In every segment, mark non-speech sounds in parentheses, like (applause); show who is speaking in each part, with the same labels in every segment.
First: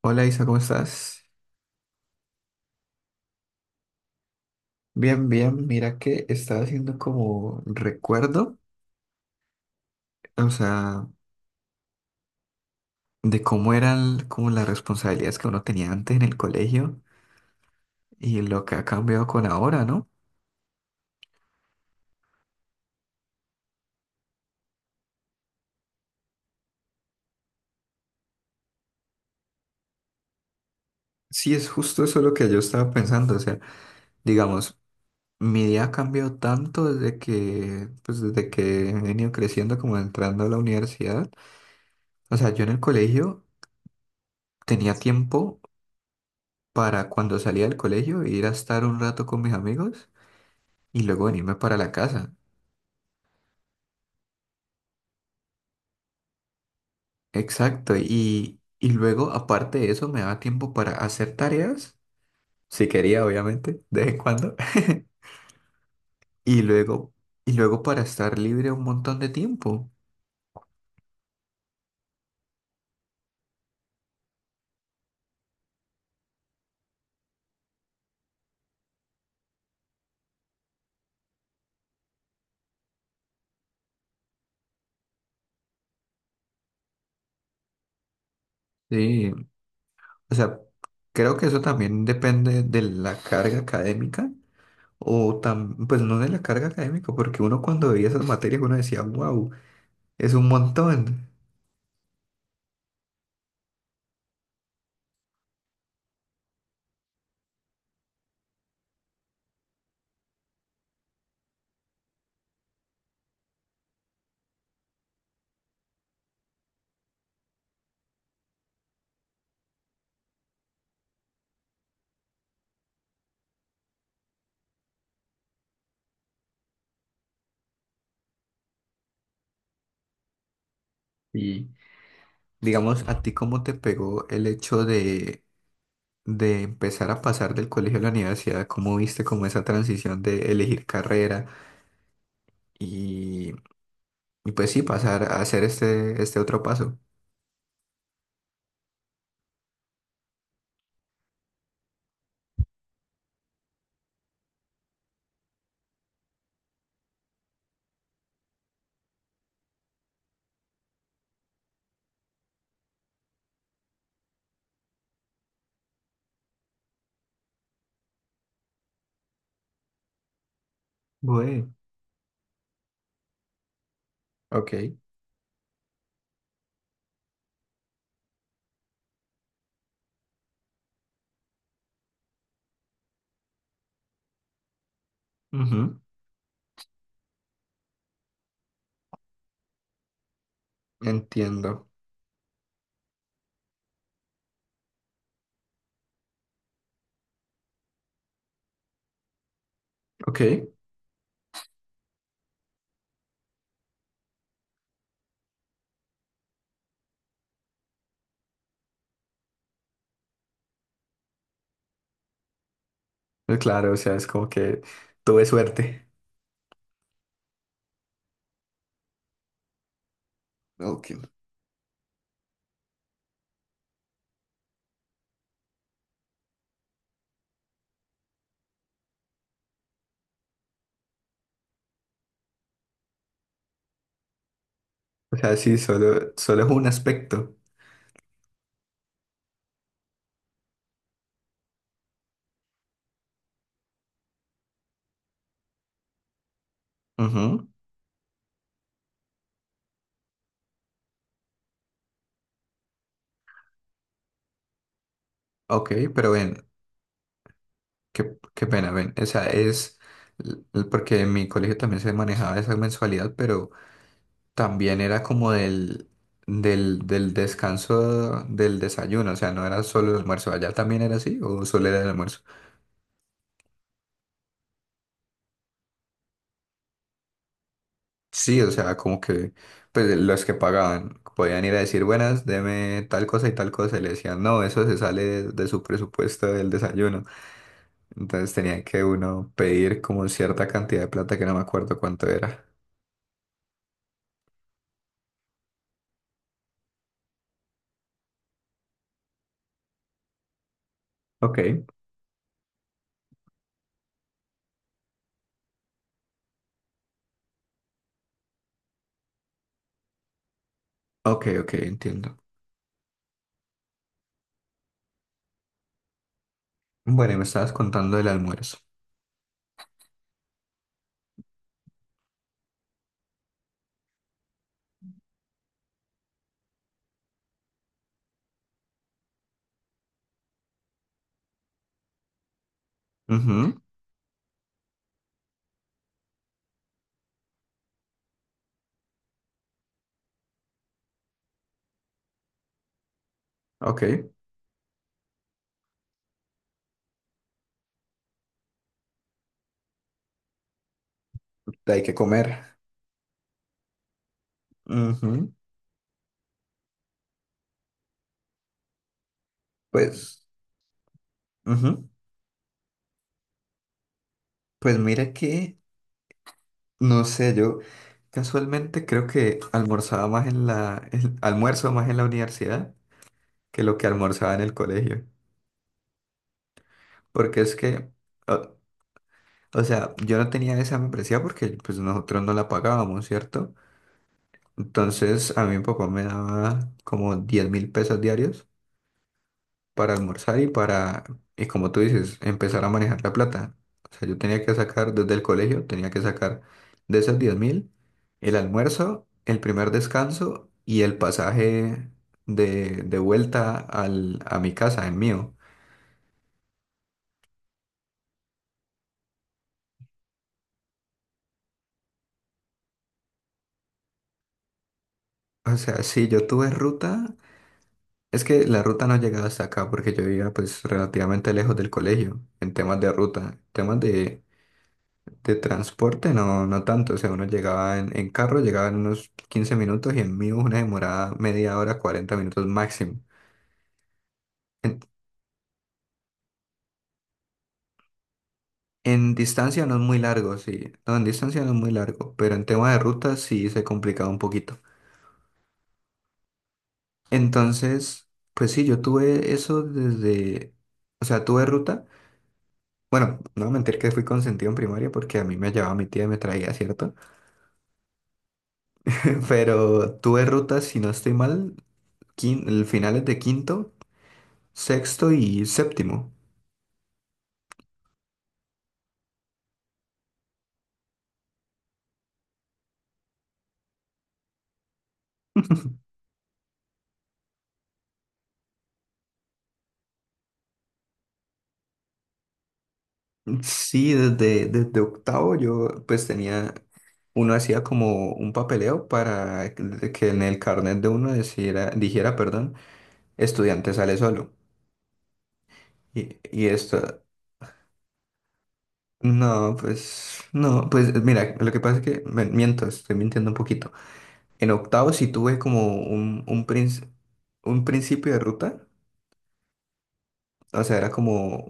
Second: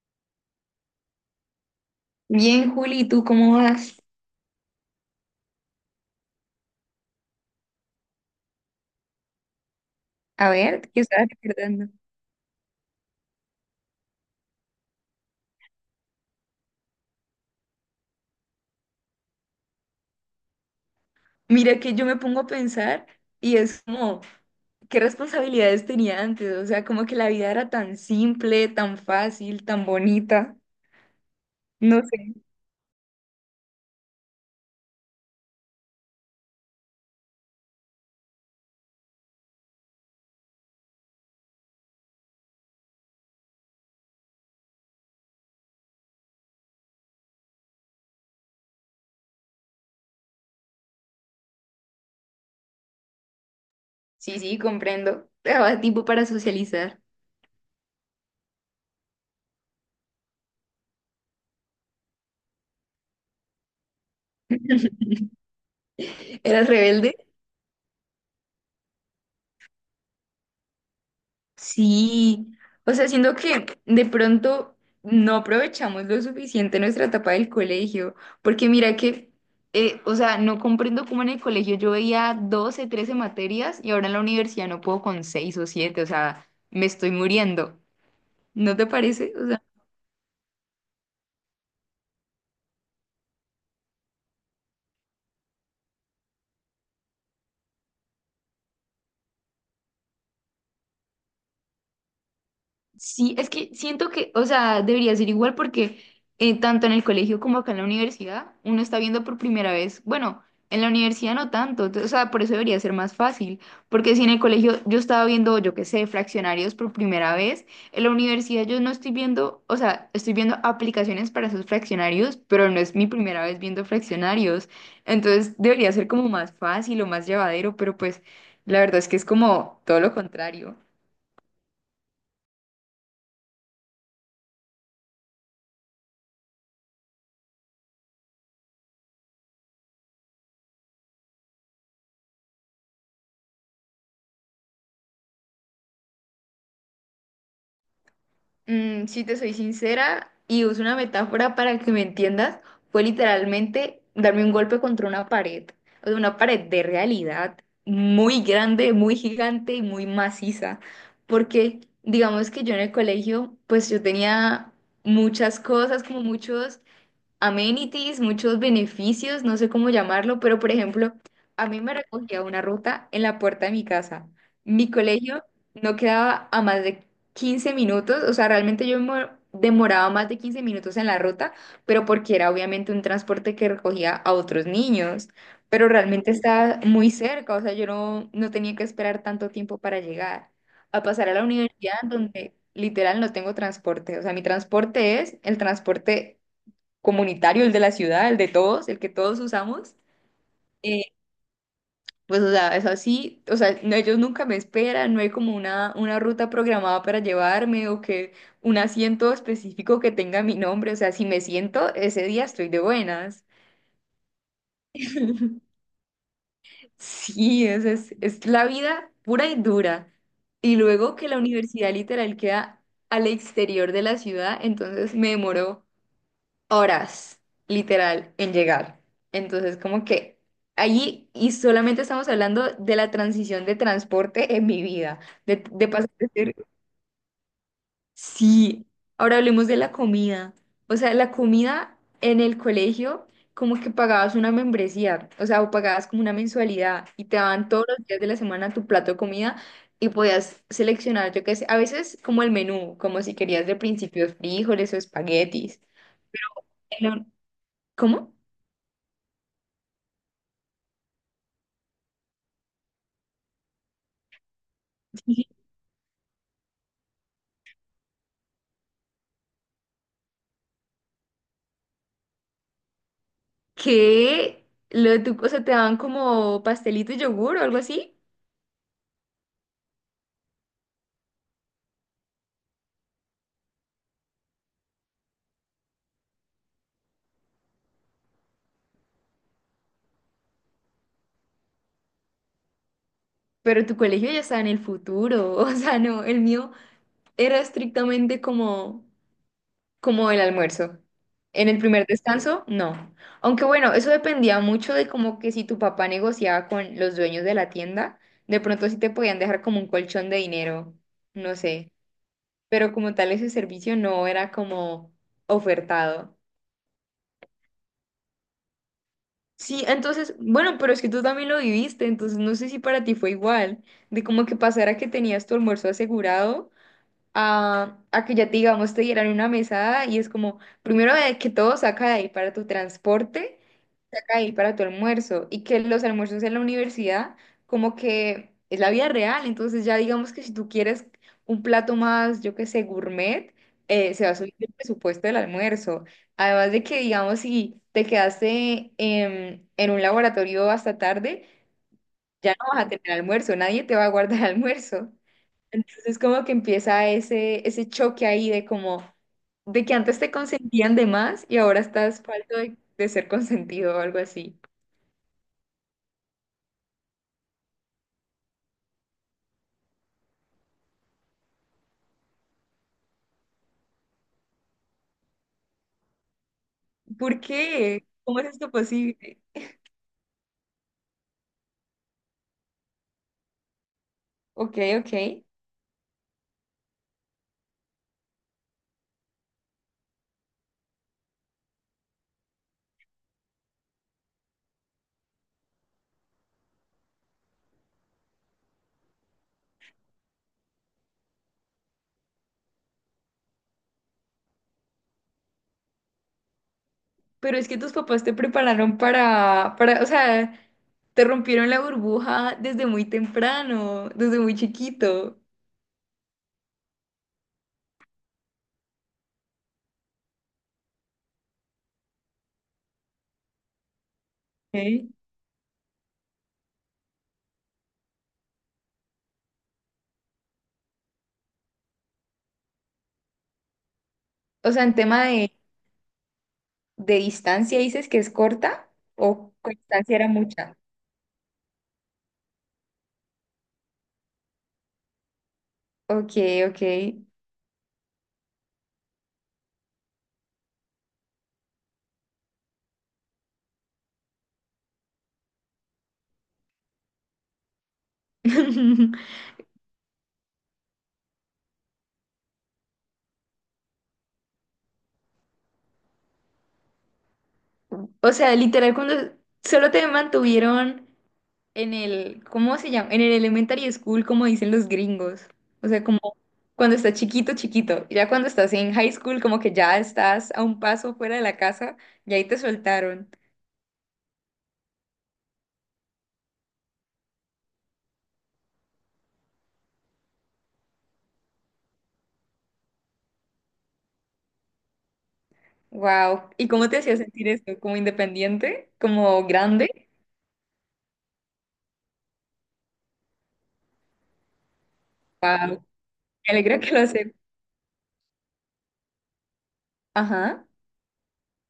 Speaker 1: Hola Isa, ¿cómo estás?
Speaker 2: Bien, Juli, ¿Tú cómo vas?
Speaker 1: Bien, bien. Mira que estaba haciendo como recuerdo,
Speaker 2: A
Speaker 1: o
Speaker 2: ver, ¿qué
Speaker 1: sea,
Speaker 2: estabas recordando?
Speaker 1: de cómo eran como las responsabilidades que uno tenía antes en el colegio y lo que ha cambiado con ahora, ¿no?
Speaker 2: Mira que yo me pongo a pensar y es como, ¿qué responsabilidades tenía antes? O sea, como que la vida era tan simple, tan fácil, tan bonita.
Speaker 1: Sí, es
Speaker 2: No
Speaker 1: justo eso
Speaker 2: sé.
Speaker 1: lo que yo estaba pensando, o sea, digamos, mi día ha cambiado tanto desde que he venido creciendo, como entrando a la universidad. O sea, yo en el colegio tenía tiempo para cuando salía del colegio ir a estar un rato con mis amigos y luego venirme para la casa.
Speaker 2: Sí, sí, comprendo. Te daba tiempo para socializar.
Speaker 1: Exacto, y luego aparte de eso me daba tiempo para hacer tareas, si quería obviamente, de vez en cuando.
Speaker 2: (laughs)
Speaker 1: (laughs) y
Speaker 2: ¿Eras
Speaker 1: luego,
Speaker 2: rebelde?
Speaker 1: y luego para estar libre un montón de tiempo.
Speaker 2: Sí, o sea, siento que de pronto no aprovechamos lo suficiente nuestra etapa del colegio, porque mira que, o sea, no comprendo cómo en el colegio yo veía 12, 13 materias y ahora en la universidad no puedo con 6 o 7, o sea, me estoy muriendo, ¿no te
Speaker 1: Sí,
Speaker 2: parece?
Speaker 1: o sea, creo que eso también depende de la carga académica, pues no de la carga académica, porque uno cuando veía esas materias uno decía, wow, es un montón.
Speaker 2: Sí, es que siento que, o sea, debería ser igual porque tanto en el colegio como acá en la universidad, uno está viendo por primera vez, bueno, en la universidad no tanto, o sea, por eso debería ser más fácil, porque si en el colegio yo estaba viendo, yo qué sé, fraccionarios por primera vez, en la universidad yo no estoy viendo, o sea, estoy viendo aplicaciones para esos fraccionarios, pero no es mi primera vez viendo fraccionarios, entonces debería ser como más fácil o más llevadero, pero pues la verdad es que es como todo lo contrario.
Speaker 1: Y digamos, ¿a ti cómo te pegó el hecho de empezar a pasar del colegio a la universidad? ¿Cómo viste como esa transición de elegir carrera y, y pues sí, pasar a hacer este otro paso?
Speaker 2: Si te soy sincera y uso una metáfora para que me entiendas, fue literalmente darme un golpe contra una pared, o sea, una pared de realidad muy grande, muy gigante y muy maciza, porque digamos que yo en el colegio, pues yo tenía muchas cosas, como muchos amenities, muchos beneficios, no sé cómo llamarlo, pero por ejemplo, a
Speaker 1: Bueno,
Speaker 2: mí me recogía una ruta en la puerta de mi casa. Mi
Speaker 1: ok.
Speaker 2: colegio no quedaba a más de 15 minutos, o sea, realmente yo demoraba más de 15 minutos en la ruta, pero porque era obviamente un transporte que recogía a otros niños, pero
Speaker 1: Ujú.
Speaker 2: realmente estaba muy cerca, o sea, yo no, no tenía que esperar tanto tiempo para llegar. A pasar a la
Speaker 1: Entiendo.
Speaker 2: universidad donde literal no tengo transporte, o sea, mi transporte es el transporte comunitario, el de la ciudad, el de todos, el que todos usamos.
Speaker 1: Ok.
Speaker 2: eh, o sea, es así, o sea, no, ellos nunca me esperan, no hay como una ruta programada para llevarme o que un asiento específico que tenga mi nombre, o sea, si me siento, ese día estoy de buenas.
Speaker 1: Claro, o sea, es como que tuve
Speaker 2: (laughs)
Speaker 1: suerte.
Speaker 2: Sí, es la vida pura y dura. Y luego que
Speaker 1: Ok.
Speaker 2: la universidad literal queda al exterior de la ciudad, entonces me demoró horas, literal, en llegar. Entonces, como que allí, y solamente estamos hablando de la transición de transporte en mi vida,
Speaker 1: O sea, sí,
Speaker 2: de pasar de
Speaker 1: solo,
Speaker 2: ser...
Speaker 1: solo es un aspecto.
Speaker 2: Sí, ahora hablemos de la comida. O sea, la comida en el colegio, como que pagabas una membresía, o sea, o pagabas como una mensualidad y te
Speaker 1: Ujú.
Speaker 2: daban todos los días de la semana tu plato de comida. Y podías seleccionar, yo qué sé, a veces como el menú, como si querías de principio frijoles o espaguetis.
Speaker 1: Ok, pero ven,
Speaker 2: En la- ¿Cómo?
Speaker 1: qué pena, ven. O sea, porque en mi colegio también se manejaba esa mensualidad, pero también era como del descanso del desayuno, o sea, no era solo el almuerzo, allá también era así, o solo era el almuerzo.
Speaker 2: Que lo de tu cosa te daban como pastelito y yogur o algo así,
Speaker 1: Sí, o sea, como que pues los que pagaban podían ir a decir, buenas, deme tal cosa, y le decían, no, eso se sale de su presupuesto del desayuno. Entonces tenía que uno pedir como cierta cantidad de plata que no me acuerdo cuánto era.
Speaker 2: pero tu colegio ya estaba en el futuro, (laughs) o sea, no, el mío era estrictamente como, como el almuerzo.
Speaker 1: Ok,
Speaker 2: En el primer descanso, no. Aunque bueno, eso dependía mucho de como que si tu papá negociaba con los dueños de la tienda, de pronto sí te podían dejar como un colchón de dinero,
Speaker 1: ok,
Speaker 2: no
Speaker 1: ok,
Speaker 2: sé,
Speaker 1: entiendo.
Speaker 2: pero como tal ese servicio no era como ofertado.
Speaker 1: Bueno, y me estabas contando del almuerzo.
Speaker 2: Sí, entonces, bueno, pero es que tú también lo viviste, entonces no sé si para ti fue igual, de como que pasara que tenías tu almuerzo asegurado a que ya te, digamos, te dieran una mesada y es como, primero de que todo saca de ahí para tu transporte
Speaker 1: Ujú,
Speaker 2: ahí para tu almuerzo y que los almuerzos en la universidad como que es la vida real, entonces ya digamos que si tú quieres un plato más, yo qué sé, gourmet,
Speaker 1: ok,
Speaker 2: se va a subir el presupuesto del almuerzo. Además de que digamos si te quedaste en un laboratorio hasta tarde,
Speaker 1: hay que
Speaker 2: ya no
Speaker 1: comer.
Speaker 2: vas a tener almuerzo, nadie te va a guardar (laughs) almuerzo.
Speaker 1: Ujú.
Speaker 2: Entonces como que empieza ese choque ahí de como de que antes te
Speaker 1: Pues,
Speaker 2: consentían de más y ahora
Speaker 1: ujú.
Speaker 2: estás falto de ser consentido o algo así.
Speaker 1: Pues mira que, no sé, yo casualmente creo que almorzaba más almuerzo más en la universidad que lo que almorzaba en el colegio.
Speaker 2: ¿Por
Speaker 1: Porque es
Speaker 2: qué?
Speaker 1: que,
Speaker 2: ¿Cómo es esto
Speaker 1: o,
Speaker 2: posible?
Speaker 1: o sea, yo no tenía esa membresía porque pues nosotros no la pagábamos, ¿cierto?
Speaker 2: Ok, ok.
Speaker 1: Entonces a mí mi papá me daba como 10.000 pesos diarios para almorzar y como tú dices, empezar a manejar la plata. O sea, yo tenía que sacar desde el colegio, tenía que sacar de esos 10.000 el almuerzo, el primer descanso y el pasaje de vuelta a mi casa, en mío.
Speaker 2: Pero es que tus papás te prepararon o sea, te rompieron la burbuja desde muy temprano, desde muy chiquito.
Speaker 1: O sea, si yo tuve ruta, es que la ruta no llegaba hasta acá porque yo vivía pues relativamente lejos del colegio en temas de ruta, temas de
Speaker 2: Ok.
Speaker 1: De transporte. No, no tanto. O sea, uno llegaba en carro, llegaba en unos 15 minutos, y en mí una demorada media hora, 40 minutos máximo.
Speaker 2: O sea, en
Speaker 1: En,
Speaker 2: tema de distancia, ¿dices que es corta
Speaker 1: en
Speaker 2: o con
Speaker 1: distancia no es
Speaker 2: distancia
Speaker 1: muy
Speaker 2: era
Speaker 1: largo,
Speaker 2: mucha?
Speaker 1: sí. No, en distancia no es muy largo, pero en tema de ruta sí se complicaba un poquito.
Speaker 2: Ok, ok.
Speaker 1: Entonces, pues sí, yo tuve eso desde, o sea, tuve ruta. Bueno, no voy a mentir que fui consentido en primaria, porque a mí me llevaba mi tía y me traía, ¿cierto?
Speaker 2: (laughs)
Speaker 1: (laughs) Pero tuve ruta, si no estoy mal, el finales de quinto, sexto y séptimo.
Speaker 2: O sea, literal, cuando solo te mantuvieron en el, ¿cómo se llama? En el elementary school, como dicen los gringos. O sea, como cuando estás chiquito, chiquito. Y ya cuando estás en high school, como que ya estás a un paso fuera de la casa y ahí te soltaron.
Speaker 1: Sí, desde octavo yo pues tenía, uno hacía como un papeleo para que en el carnet de uno dijera, dijera, perdón, estudiante sale solo. Y,
Speaker 2: Wow.
Speaker 1: y
Speaker 2: ¿Y cómo te hacía
Speaker 1: esto,
Speaker 2: sentir eso? ¿Como independiente? ¿Como
Speaker 1: no,
Speaker 2: grande?
Speaker 1: pues, no, pues mira, lo que pasa es que, miento, estoy mintiendo un poquito. En octavo sí tuve
Speaker 2: Wow.
Speaker 1: como un,
Speaker 2: Me
Speaker 1: un,
Speaker 2: alegra que lo
Speaker 1: princ-
Speaker 2: haces.
Speaker 1: un principio de ruta,
Speaker 2: Ajá.
Speaker 1: o sea, era como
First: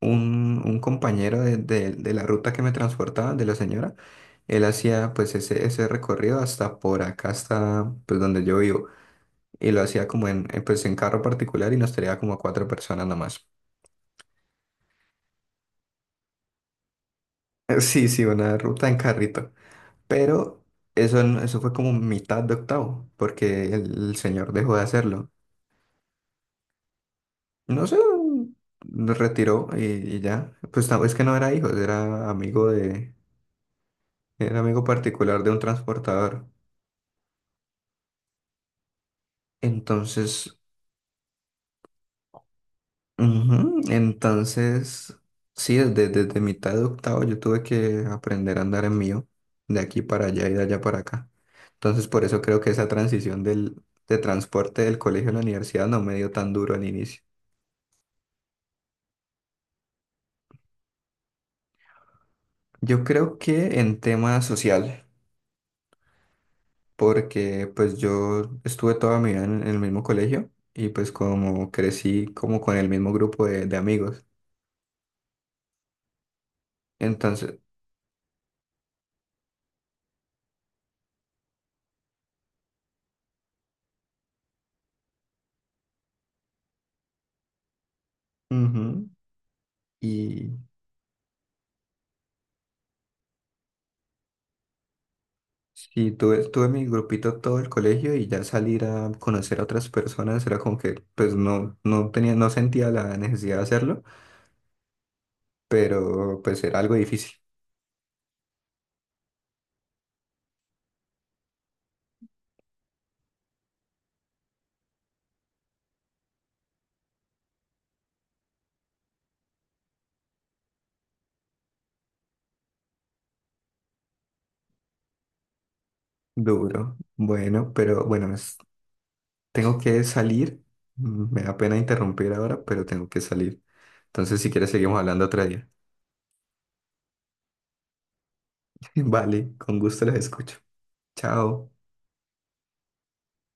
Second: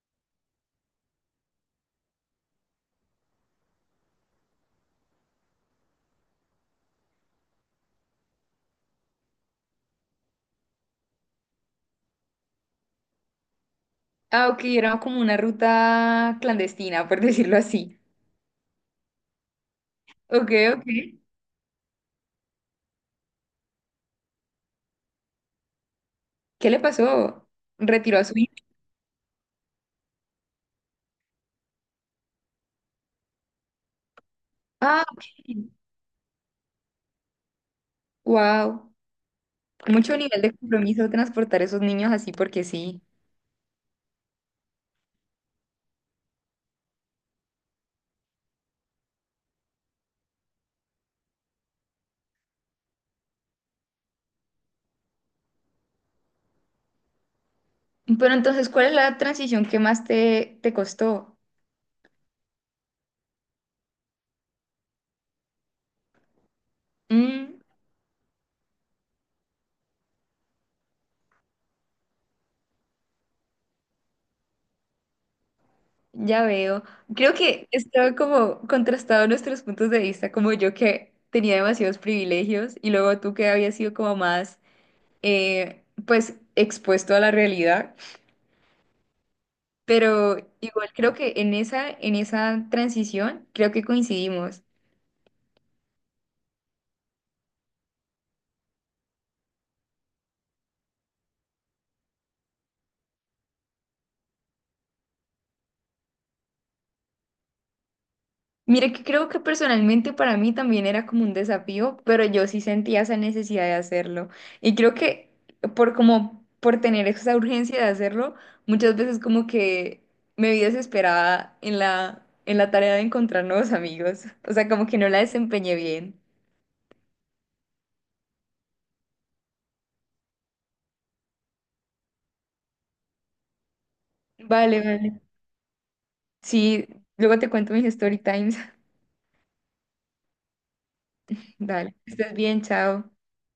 Speaker 1: un compañero de la ruta que me transportaba, de la señora. Él hacía pues ese recorrido hasta por acá, hasta pues donde yo vivo, y lo hacía como pues en carro particular, y nos traía como a cuatro personas nomás. (laughs)
Speaker 2: Ah, ok, era como una ruta clandestina, por (laughs) decirlo así.
Speaker 1: Sí, sí, una ruta en carrito,
Speaker 2: Ok,
Speaker 1: pero
Speaker 2: ok.
Speaker 1: eso, no- eso fue como mitad de octavo, porque el señor dejó de hacerlo.
Speaker 2: ¿Qué le pasó?
Speaker 1: No sé,
Speaker 2: ¿Retiró a su hijo?
Speaker 1: nos retiró y ya. Pues no, es que no era hijo, era amigo
Speaker 2: Ah,
Speaker 1: particular de un
Speaker 2: ok.
Speaker 1: transportador.
Speaker 2: Wow. Mucho nivel de
Speaker 1: Entonces,
Speaker 2: compromiso transportar esos niños así porque sí.
Speaker 1: ujú. Entonces, sí, desde mitad de octavo yo tuve que aprender a andar en mío, de aquí para allá y de allá para acá. Entonces, por eso creo que esa transición de transporte del colegio a la universidad no me dio tan duro al inicio.
Speaker 2: Pero entonces, ¿cuál es la transición que más te costó?
Speaker 1: Yo creo que en tema social,
Speaker 2: Mm,
Speaker 1: porque pues yo estuve toda mi vida en el mismo colegio y pues como crecí como con el mismo grupo de amigos.
Speaker 2: ya veo. Creo
Speaker 1: Entonces,
Speaker 2: que estaba como contrastado nuestros puntos de vista, como yo que tenía demasiados privilegios y luego tú que habías sido como más, expuesto a la realidad.
Speaker 1: ujú.
Speaker 2: Pero igual creo que en esa transición creo que coincidimos.
Speaker 1: Sí, tuve mi grupito todo el colegio, y ya salir a conocer a otras personas era como que pues no tenía, no sentía la necesidad de hacerlo, pero pues era algo difícil,
Speaker 2: Mire que creo que personalmente para mí también era como un desafío, pero yo sí sentía esa necesidad de hacerlo. Y creo que por tener esa urgencia de hacerlo, muchas veces como que me vi desesperada en la tarea de encontrar nuevos amigos. O sea, como que no la desempeñé bien.
Speaker 1: duro. Bueno, pero bueno, tengo que salir. Me da pena interrumpir ahora, pero tengo que salir. Entonces, si quieres,
Speaker 2: Vale,
Speaker 1: seguimos
Speaker 2: vale.
Speaker 1: hablando otro día.
Speaker 2: Sí, luego te cuento mis story times.
Speaker 1: (laughs) Vale, con gusto los escucho.
Speaker 2: (laughs)
Speaker 1: Chao.
Speaker 2: Dale, que estés bien, chao.